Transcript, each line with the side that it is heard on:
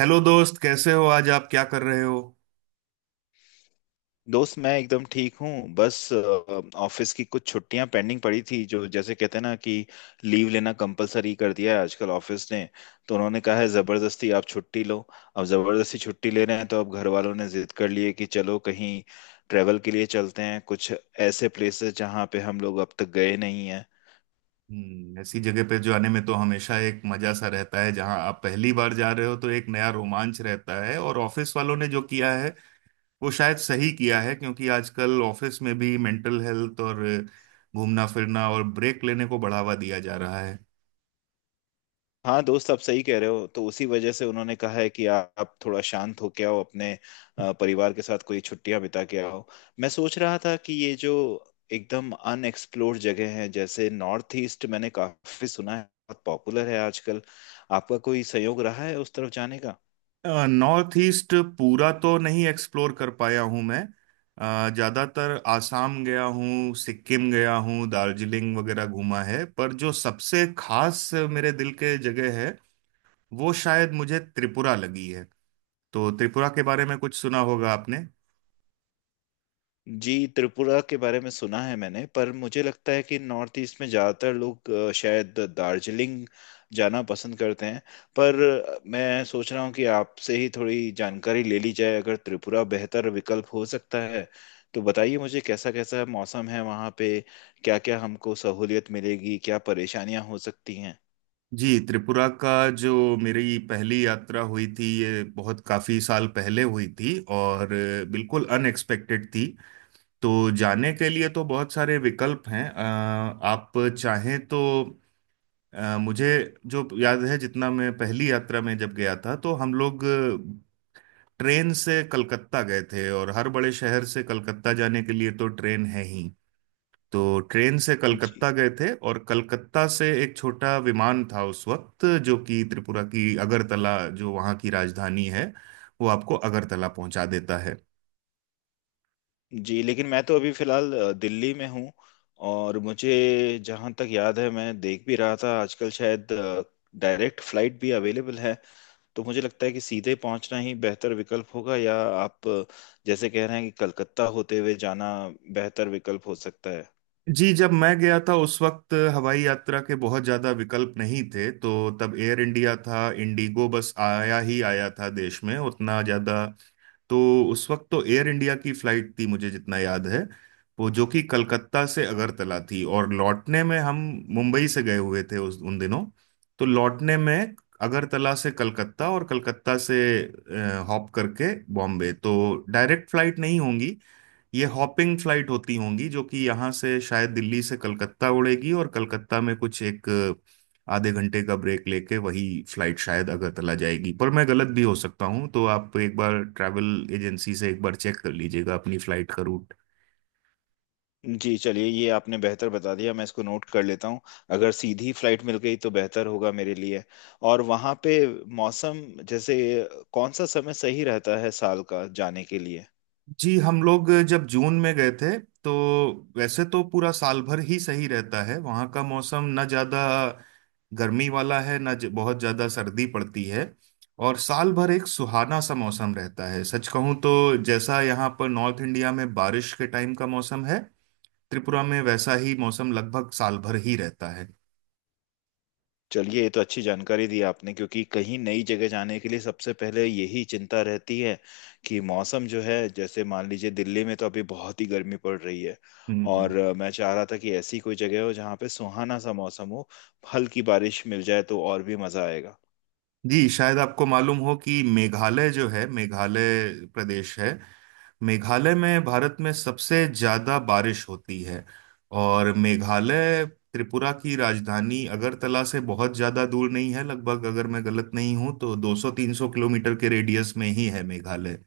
right: Hello दोस्त, कैसे हो? आज आप क्या कर रहे हो?
left: दोस्त मैं एकदम ठीक हूँ। बस ऑफिस की कुछ छुट्टियां पेंडिंग पड़ी थी। जो जैसे कहते हैं ना कि लीव लेना कंपलसरी कर दिया है आजकल ऑफिस ने, तो उन्होंने कहा है जबरदस्ती आप छुट्टी लो। अब जबरदस्ती छुट्टी ले रहे हैं तो अब घर वालों ने जिद कर ली है कि चलो कहीं ट्रेवल के लिए चलते हैं, कुछ ऐसे प्लेसेस जहाँ पे हम लोग अब तक गए नहीं।
right: हम्म, ऐसी जगह पे जाने में तो हमेशा एक मजा सा रहता है। जहां आप पहली बार जा रहे हो तो एक नया रोमांच रहता है। और ऑफिस वालों ने जो किया है वो शायद सही किया है, क्योंकि आजकल ऑफिस में भी मेंटल हेल्थ और घूमना फिरना और ब्रेक लेने को बढ़ावा दिया जा रहा है।
left: हाँ दोस्त, आप सही कह रहे हो। तो उसी वजह से उन्होंने कहा है कि आप थोड़ा शांत होके आओ, अपने परिवार के साथ कोई छुट्टियां बिता के आओ। मैं सोच रहा था कि ये जो एकदम अनएक्सप्लोर्ड जगह है जैसे नॉर्थ ईस्ट, मैंने काफी सुना है, बहुत पॉपुलर है आजकल। आपका कोई संयोग रहा है उस तरफ जाने का?
right: नॉर्थ ईस्ट पूरा तो नहीं एक्सप्लोर कर पाया हूँ मैं। ज़्यादातर आसाम गया हूँ, सिक्किम गया हूँ, दार्जिलिंग वगैरह घूमा है। पर जो सबसे खास मेरे दिल के जगह है वो शायद मुझे त्रिपुरा लगी है। तो त्रिपुरा के बारे में कुछ सुना होगा आपने?
left: जी, त्रिपुरा के बारे में सुना है मैंने। पर मुझे लगता है कि नॉर्थ ईस्ट में ज़्यादातर लोग शायद दार्जिलिंग जाना पसंद करते हैं। पर मैं सोच रहा हूँ कि आपसे ही थोड़ी जानकारी ले ली जाए, अगर त्रिपुरा बेहतर विकल्प हो सकता है तो बताइए मुझे। कैसा कैसा मौसम है वहाँ पे? क्या क्या हमको सहूलियत मिलेगी? क्या परेशानियाँ हो सकती हैं?
right: जी, त्रिपुरा का जो मेरी पहली यात्रा हुई थी ये बहुत काफ़ी साल पहले हुई थी, और बिल्कुल अनएक्सपेक्टेड थी। तो जाने के लिए तो बहुत सारे विकल्प हैं। आप चाहें तो, मुझे जो याद है जितना, मैं पहली यात्रा में जब गया था तो हम लोग ट्रेन से कलकत्ता गए थे। और हर बड़े शहर से कलकत्ता जाने के लिए तो ट्रेन है ही। तो ट्रेन से
left: जी।
right: कलकत्ता गए थे और कलकत्ता से एक छोटा विमान था उस वक्त, जो कि त्रिपुरा की अगरतला जो वहाँ की राजधानी है, वो आपको अगरतला पहुंचा देता है।
left: जी लेकिन मैं तो अभी फिलहाल दिल्ली में हूँ, और मुझे जहाँ तक याद है, मैं देख भी रहा था, आजकल शायद डायरेक्ट फ्लाइट भी अवेलेबल है। तो मुझे लगता है कि सीधे पहुँचना ही बेहतर विकल्प होगा, या आप जैसे कह रहे हैं कि कलकत्ता होते हुए जाना बेहतर विकल्प हो सकता है।
right: जी, जब मैं गया था उस वक्त हवाई यात्रा के बहुत ज़्यादा विकल्प नहीं थे। तो तब एयर इंडिया था, इंडिगो बस आया ही आया था देश में, उतना ज़्यादा। तो उस वक्त तो एयर इंडिया की फ़्लाइट थी, मुझे जितना याद है, वो जो कि कलकत्ता से अगरतला थी। और लौटने में हम मुंबई से गए हुए थे उस, उन दिनों। तो लौटने में अगरतला से कलकत्ता और कलकत्ता से हॉप करके बॉम्बे। तो डायरेक्ट फ्लाइट नहीं होंगी, ये हॉपिंग फ्लाइट होती होंगी, जो कि यहाँ से शायद दिल्ली से कलकत्ता उड़ेगी, और कलकत्ता में कुछ एक आधे घंटे का ब्रेक लेके वही फ्लाइट शायद अगरतला जाएगी। पर मैं गलत भी हो सकता हूँ, तो आप एक बार ट्रैवल एजेंसी से एक बार चेक कर लीजिएगा अपनी फ्लाइट का रूट।
left: जी चलिए, ये आपने बेहतर बता दिया, मैं इसको नोट कर लेता हूँ। अगर सीधी फ्लाइट मिल गई तो बेहतर होगा मेरे लिए। और वहाँ पे मौसम, जैसे कौन सा समय सही रहता है साल का जाने के लिए?
right: जी, हम लोग जब जून में गए थे तो, वैसे तो पूरा साल भर ही सही रहता है वहाँ का मौसम। ना ज़्यादा गर्मी वाला है, ना बहुत ज़्यादा सर्दी पड़ती है। और साल भर एक सुहाना सा मौसम रहता है। सच कहूँ तो, जैसा यहाँ पर नॉर्थ इंडिया में बारिश के टाइम का मौसम है, त्रिपुरा में वैसा ही मौसम लगभग साल भर ही रहता है।
left: चलिए, ये तो अच्छी जानकारी दी आपने। क्योंकि कहीं नई जगह जाने के लिए सबसे पहले यही चिंता रहती है कि मौसम जो है, जैसे मान लीजिए दिल्ली में तो अभी बहुत ही गर्मी पड़ रही है।
right: हम्म,
left: और मैं चाह रहा था कि ऐसी कोई जगह हो जहाँ पे सुहाना सा मौसम हो, हल्की बारिश मिल जाए तो और भी मजा आएगा।
right: जी, शायद आपको मालूम हो कि मेघालय जो है, मेघालय प्रदेश है, मेघालय में भारत में सबसे ज्यादा बारिश होती है। और मेघालय त्रिपुरा की राजधानी अगरतला से बहुत ज्यादा दूर नहीं है। लगभग, अगर मैं गलत नहीं हूं तो 200-300 किलोमीटर के रेडियस में ही है मेघालय।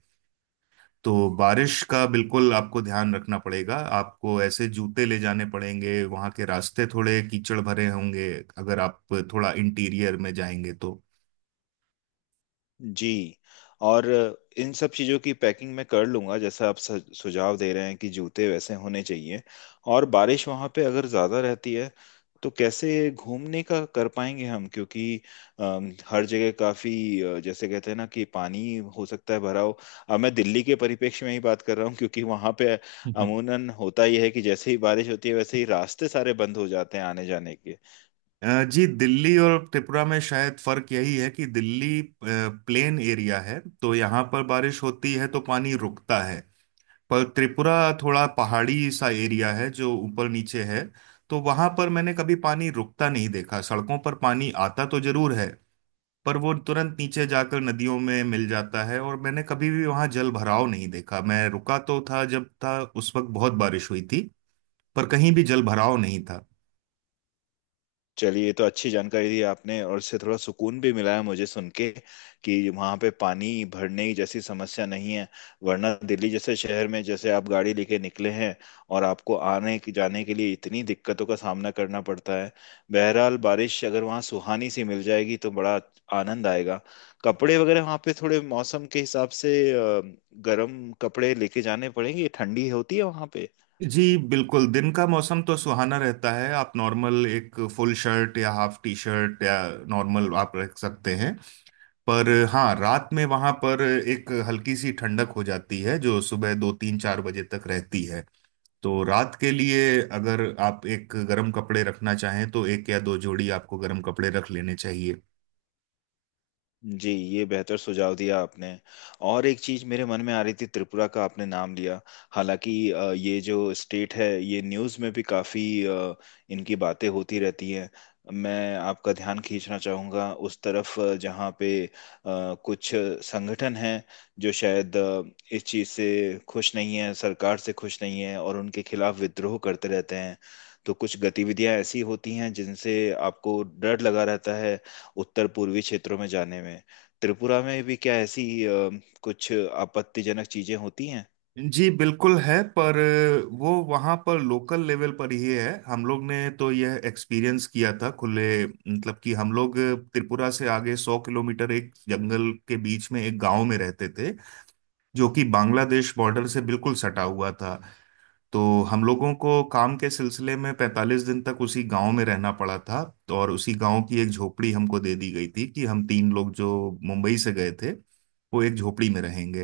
right: तो बारिश का बिल्कुल आपको ध्यान रखना पड़ेगा। आपको ऐसे जूते ले जाने पड़ेंगे, वहां के रास्ते थोड़े कीचड़ भरे होंगे अगर आप थोड़ा इंटीरियर में जाएंगे तो।
left: जी। और इन सब चीज़ों की पैकिंग मैं कर लूंगा, जैसा आप सुझाव दे रहे हैं कि जूते वैसे होने चाहिए। और बारिश वहाँ पे अगर ज़्यादा रहती है तो कैसे घूमने का कर पाएंगे हम, क्योंकि हर जगह काफ़ी जैसे कहते हैं ना कि पानी हो सकता है भरा हो। अब मैं दिल्ली के परिप्रेक्ष्य में ही बात कर रहा हूँ, क्योंकि वहाँ पे अमूनन होता ही है कि जैसे ही बारिश होती है वैसे ही रास्ते सारे बंद हो जाते हैं आने जाने के।
right: जी, दिल्ली और त्रिपुरा में शायद फर्क यही है कि दिल्ली प्लेन एरिया है, तो यहाँ पर बारिश होती है तो पानी रुकता है। पर त्रिपुरा थोड़ा पहाड़ी सा एरिया है जो ऊपर नीचे है। तो वहां पर मैंने कभी पानी रुकता नहीं देखा। सड़कों पर पानी आता तो जरूर है, पर वो तुरंत नीचे जाकर नदियों में मिल जाता है। और मैंने कभी भी वहां जल भराव नहीं देखा। मैं रुका तो था, जब था उस वक्त बहुत बारिश हुई थी, पर कहीं भी जल भराव नहीं था।
left: चलिए, ये तो अच्छी जानकारी दी आपने, और इससे थोड़ा सुकून भी मिला है मुझे सुन के, कि वहाँ पे पानी भरने की जैसी समस्या नहीं है। वरना दिल्ली जैसे शहर में, जैसे आप गाड़ी लेके निकले हैं और आपको जाने के लिए इतनी दिक्कतों का सामना करना पड़ता है। बहरहाल, बारिश अगर वहाँ सुहानी सी मिल जाएगी तो बड़ा आनंद आएगा। कपड़े वगैरह वहाँ पे थोड़े मौसम के हिसाब से गर्म कपड़े लेके जाने पड़ेंगे? ठंडी होती है वहाँ?
right: जी बिल्कुल, दिन का मौसम तो सुहाना रहता है। आप नॉर्मल एक फुल शर्ट या हाफ टी शर्ट या नॉर्मल आप रख सकते हैं। पर हाँ, रात में वहां पर एक हल्की सी ठंडक हो जाती है, जो सुबह दो तीन चार बजे तक रहती है। तो रात के लिए, अगर आप एक गर्म कपड़े रखना चाहें तो एक या दो जोड़ी आपको गर्म कपड़े रख लेने चाहिए।
left: जी, ये बेहतर सुझाव दिया आपने। और एक चीज मेरे मन में आ रही थी, त्रिपुरा का आपने नाम लिया, हालांकि ये जो स्टेट है ये न्यूज़ में भी काफी इनकी बातें होती रहती हैं। मैं आपका ध्यान खींचना चाहूंगा उस तरफ, जहाँ पे कुछ संगठन हैं जो शायद इस चीज से खुश नहीं है, सरकार से खुश नहीं है और उनके खिलाफ विद्रोह करते रहते हैं। तो कुछ गतिविधियां ऐसी होती हैं जिनसे आपको डर लगा रहता है उत्तर पूर्वी क्षेत्रों में जाने में। त्रिपुरा में भी क्या ऐसी कुछ आपत्तिजनक चीजें होती हैं?
right: जी बिल्कुल है, पर वो वहाँ पर लोकल लेवल पर ही है। हम लोग ने तो यह एक्सपीरियंस किया था खुले, मतलब कि हम लोग त्रिपुरा से आगे 100 किलोमीटर एक जंगल के बीच में एक गांव में रहते थे, जो कि बांग्लादेश बॉर्डर से बिल्कुल सटा हुआ था। तो हम लोगों को काम के सिलसिले में 45 दिन तक उसी गांव में रहना पड़ा था। तो और उसी गांव की एक झोपड़ी हमको दे दी गई थी कि हम तीन लोग जो मुंबई से गए थे वो एक झोपड़ी में रहेंगे।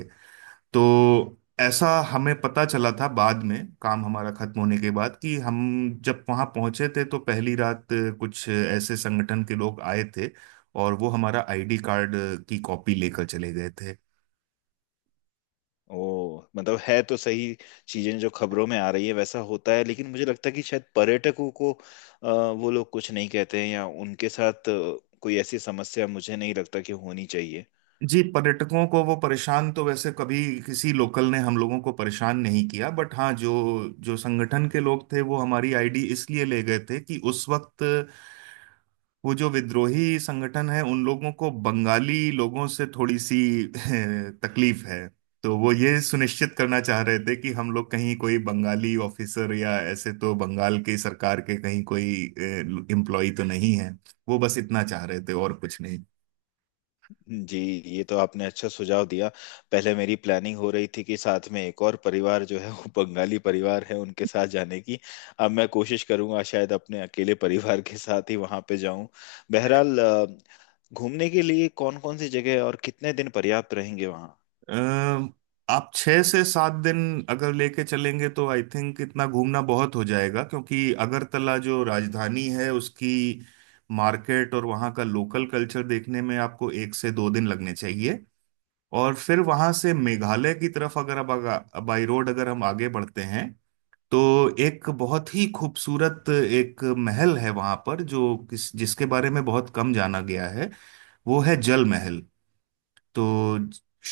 right: तो ऐसा हमें पता चला था बाद में, काम हमारा खत्म होने के बाद, कि हम जब वहां पहुंचे थे तो पहली रात कुछ ऐसे संगठन के लोग आए थे, और वो हमारा आईडी कार्ड की कॉपी लेकर चले गए थे।
left: ओ, मतलब है तो सही। चीजें जो खबरों में आ रही है वैसा होता है, लेकिन मुझे लगता है कि शायद पर्यटकों को वो लोग कुछ नहीं कहते हैं, या उनके साथ कोई ऐसी समस्या मुझे नहीं लगता कि होनी चाहिए।
right: जी, पर्यटकों को वो परेशान तो वैसे कभी, किसी लोकल ने हम लोगों को परेशान नहीं किया। बट हाँ, जो जो संगठन के लोग थे, वो हमारी आईडी इसलिए ले गए थे कि उस वक्त वो जो विद्रोही संगठन है, उन लोगों को बंगाली लोगों से थोड़ी सी तकलीफ है। तो वो ये सुनिश्चित करना चाह रहे थे कि हम लोग कहीं कोई बंगाली ऑफिसर या ऐसे तो बंगाल की सरकार के कहीं कोई एम्प्लॉय तो नहीं है। वो बस इतना चाह रहे थे, और कुछ नहीं।
left: जी, ये तो आपने अच्छा सुझाव दिया। पहले मेरी प्लानिंग हो रही थी कि साथ में एक और परिवार जो है वो बंगाली परिवार है, उनके साथ जाने की। अब मैं कोशिश करूंगा शायद अपने अकेले परिवार के साथ ही वहां पे जाऊं। बहरहाल घूमने के लिए कौन कौन सी जगह और कितने दिन पर्याप्त रहेंगे वहाँ?
right: अम, आप छह से सात दिन अगर लेके चलेंगे तो आई थिंक इतना घूमना बहुत हो जाएगा। क्योंकि अगरतला जो राजधानी है उसकी मार्केट और वहाँ का लोकल कल्चर देखने में आपको एक से दो दिन लगने चाहिए। और फिर वहाँ से मेघालय की तरफ अगर, अब अगर बाई रोड अगर हम आगे बढ़ते हैं तो, एक बहुत ही खूबसूरत एक महल है वहाँ पर, जो किस जिसके बारे में बहुत कम जाना गया है, वो है जल महल। तो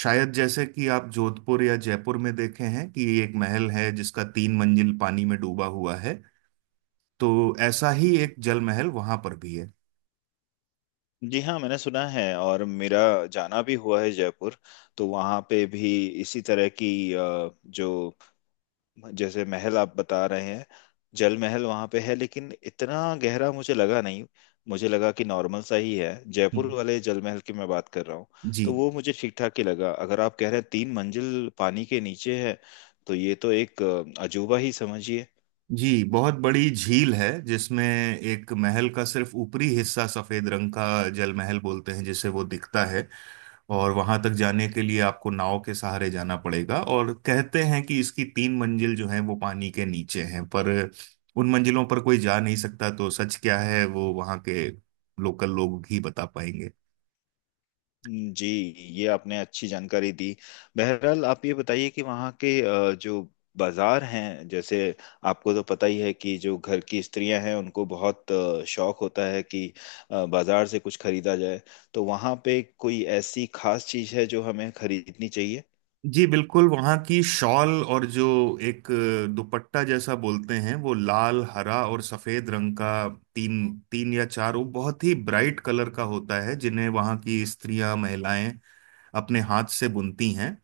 right: शायद जैसे कि आप जोधपुर या जयपुर में देखे हैं कि एक महल है जिसका तीन मंजिल पानी में डूबा हुआ है, तो ऐसा ही एक जल महल वहां पर भी है।
left: जी हाँ, मैंने सुना है, और मेरा जाना भी हुआ है जयपुर। तो वहाँ पे भी इसी तरह की जो जैसे महल आप बता रहे हैं, जल महल वहां पे है, लेकिन इतना गहरा मुझे लगा नहीं। मुझे लगा कि नॉर्मल सा ही है, जयपुर
right: हम्म।
left: वाले जल महल की मैं बात कर रहा हूँ। तो
right: जी।
left: वो मुझे ठीक ठाक ही लगा। अगर आप कह रहे हैं तीन मंजिल पानी के नीचे है, तो ये तो एक अजूबा ही समझिए।
right: जी, बहुत बड़ी झील है जिसमें एक महल का सिर्फ ऊपरी हिस्सा, सफेद रंग का, जल महल बोलते हैं जिसे, वो दिखता है। और वहां तक जाने के लिए आपको नाव के सहारे जाना पड़ेगा। और कहते हैं कि इसकी तीन मंजिल जो है वो पानी के नीचे हैं, पर उन मंजिलों पर कोई जा नहीं सकता। तो सच क्या है वो वहां के लोकल लोग ही बता पाएंगे।
left: जी। ये आपने अच्छी जानकारी दी। बहरहाल, आप ये बताइए कि वहाँ के जो बाजार हैं, जैसे आपको तो पता ही है कि जो घर की स्त्रियां हैं उनको बहुत शौक होता है कि बाजार से कुछ खरीदा जाए। तो वहाँ पे कोई ऐसी खास चीज़ है जो हमें खरीदनी चाहिए?
right: जी बिल्कुल, वहाँ की शॉल, और जो एक दुपट्टा जैसा बोलते हैं, वो लाल हरा और सफेद रंग का, तीन, तीन या चार, वो बहुत ही ब्राइट कलर का होता है, जिन्हें वहाँ की स्त्रियां, महिलाएं अपने हाथ से बुनती हैं।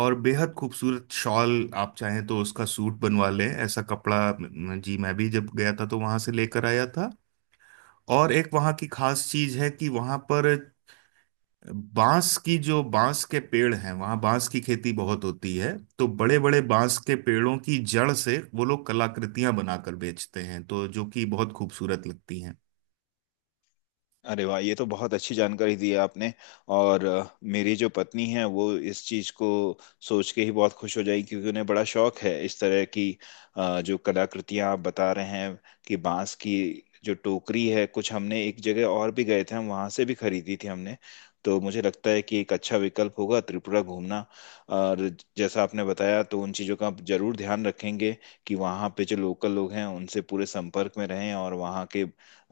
right: और बेहद खूबसूरत शॉल, आप चाहें तो उसका सूट बनवा लें, ऐसा कपड़ा जी मैं भी जब गया था तो वहां से लेकर आया था। और एक वहाँ की खास चीज है कि वहां पर बांस की, जो बांस के पेड़ हैं, वहाँ बांस की खेती बहुत होती है। तो बड़े बड़े बांस के पेड़ों की जड़ से वो लोग कलाकृतियां बनाकर बेचते हैं, तो जो कि बहुत खूबसूरत लगती हैं।
left: अरे वाह, ये तो बहुत अच्छी जानकारी दी है आपने। और मेरी जो पत्नी है वो इस चीज़ को सोच के ही बहुत खुश हो जाएगी, क्योंकि उन्हें बड़ा शौक है इस तरह की जो कलाकृतियां आप बता रहे हैं कि बांस की। जो टोकरी है कुछ हमने, एक जगह और भी गए थे हम वहां से भी खरीदी थी हमने। तो मुझे लगता है कि एक अच्छा विकल्प होगा त्रिपुरा घूमना। और जैसा आपने बताया तो उन चीज़ों का जरूर ध्यान रखेंगे, कि वहाँ पे जो लोकल लोग हैं उनसे पूरे संपर्क में रहें, और वहाँ के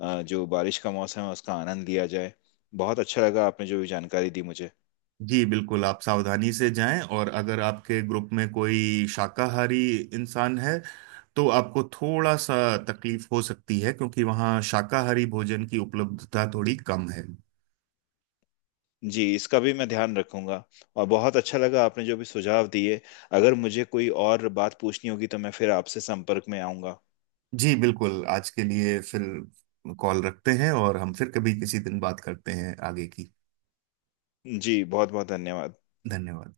left: जो बारिश का मौसम है उसका आनंद लिया जाए। बहुत अच्छा लगा आपने जो भी जानकारी दी मुझे।
right: जी बिल्कुल, आप सावधानी से जाएं। और अगर आपके ग्रुप में कोई शाकाहारी इंसान है तो आपको थोड़ा सा तकलीफ हो सकती है, क्योंकि वहाँ शाकाहारी भोजन की उपलब्धता थोड़ी कम है।
left: जी, इसका भी मैं ध्यान रखूंगा। और बहुत अच्छा लगा आपने जो भी सुझाव दिए। अगर मुझे कोई और बात पूछनी होगी तो मैं फिर आपसे संपर्क में आऊंगा।
right: जी बिल्कुल, आज के लिए फिर कॉल रखते हैं, और हम फिर कभी किसी दिन बात करते हैं आगे की।
left: जी, बहुत बहुत धन्यवाद।
right: धन्यवाद।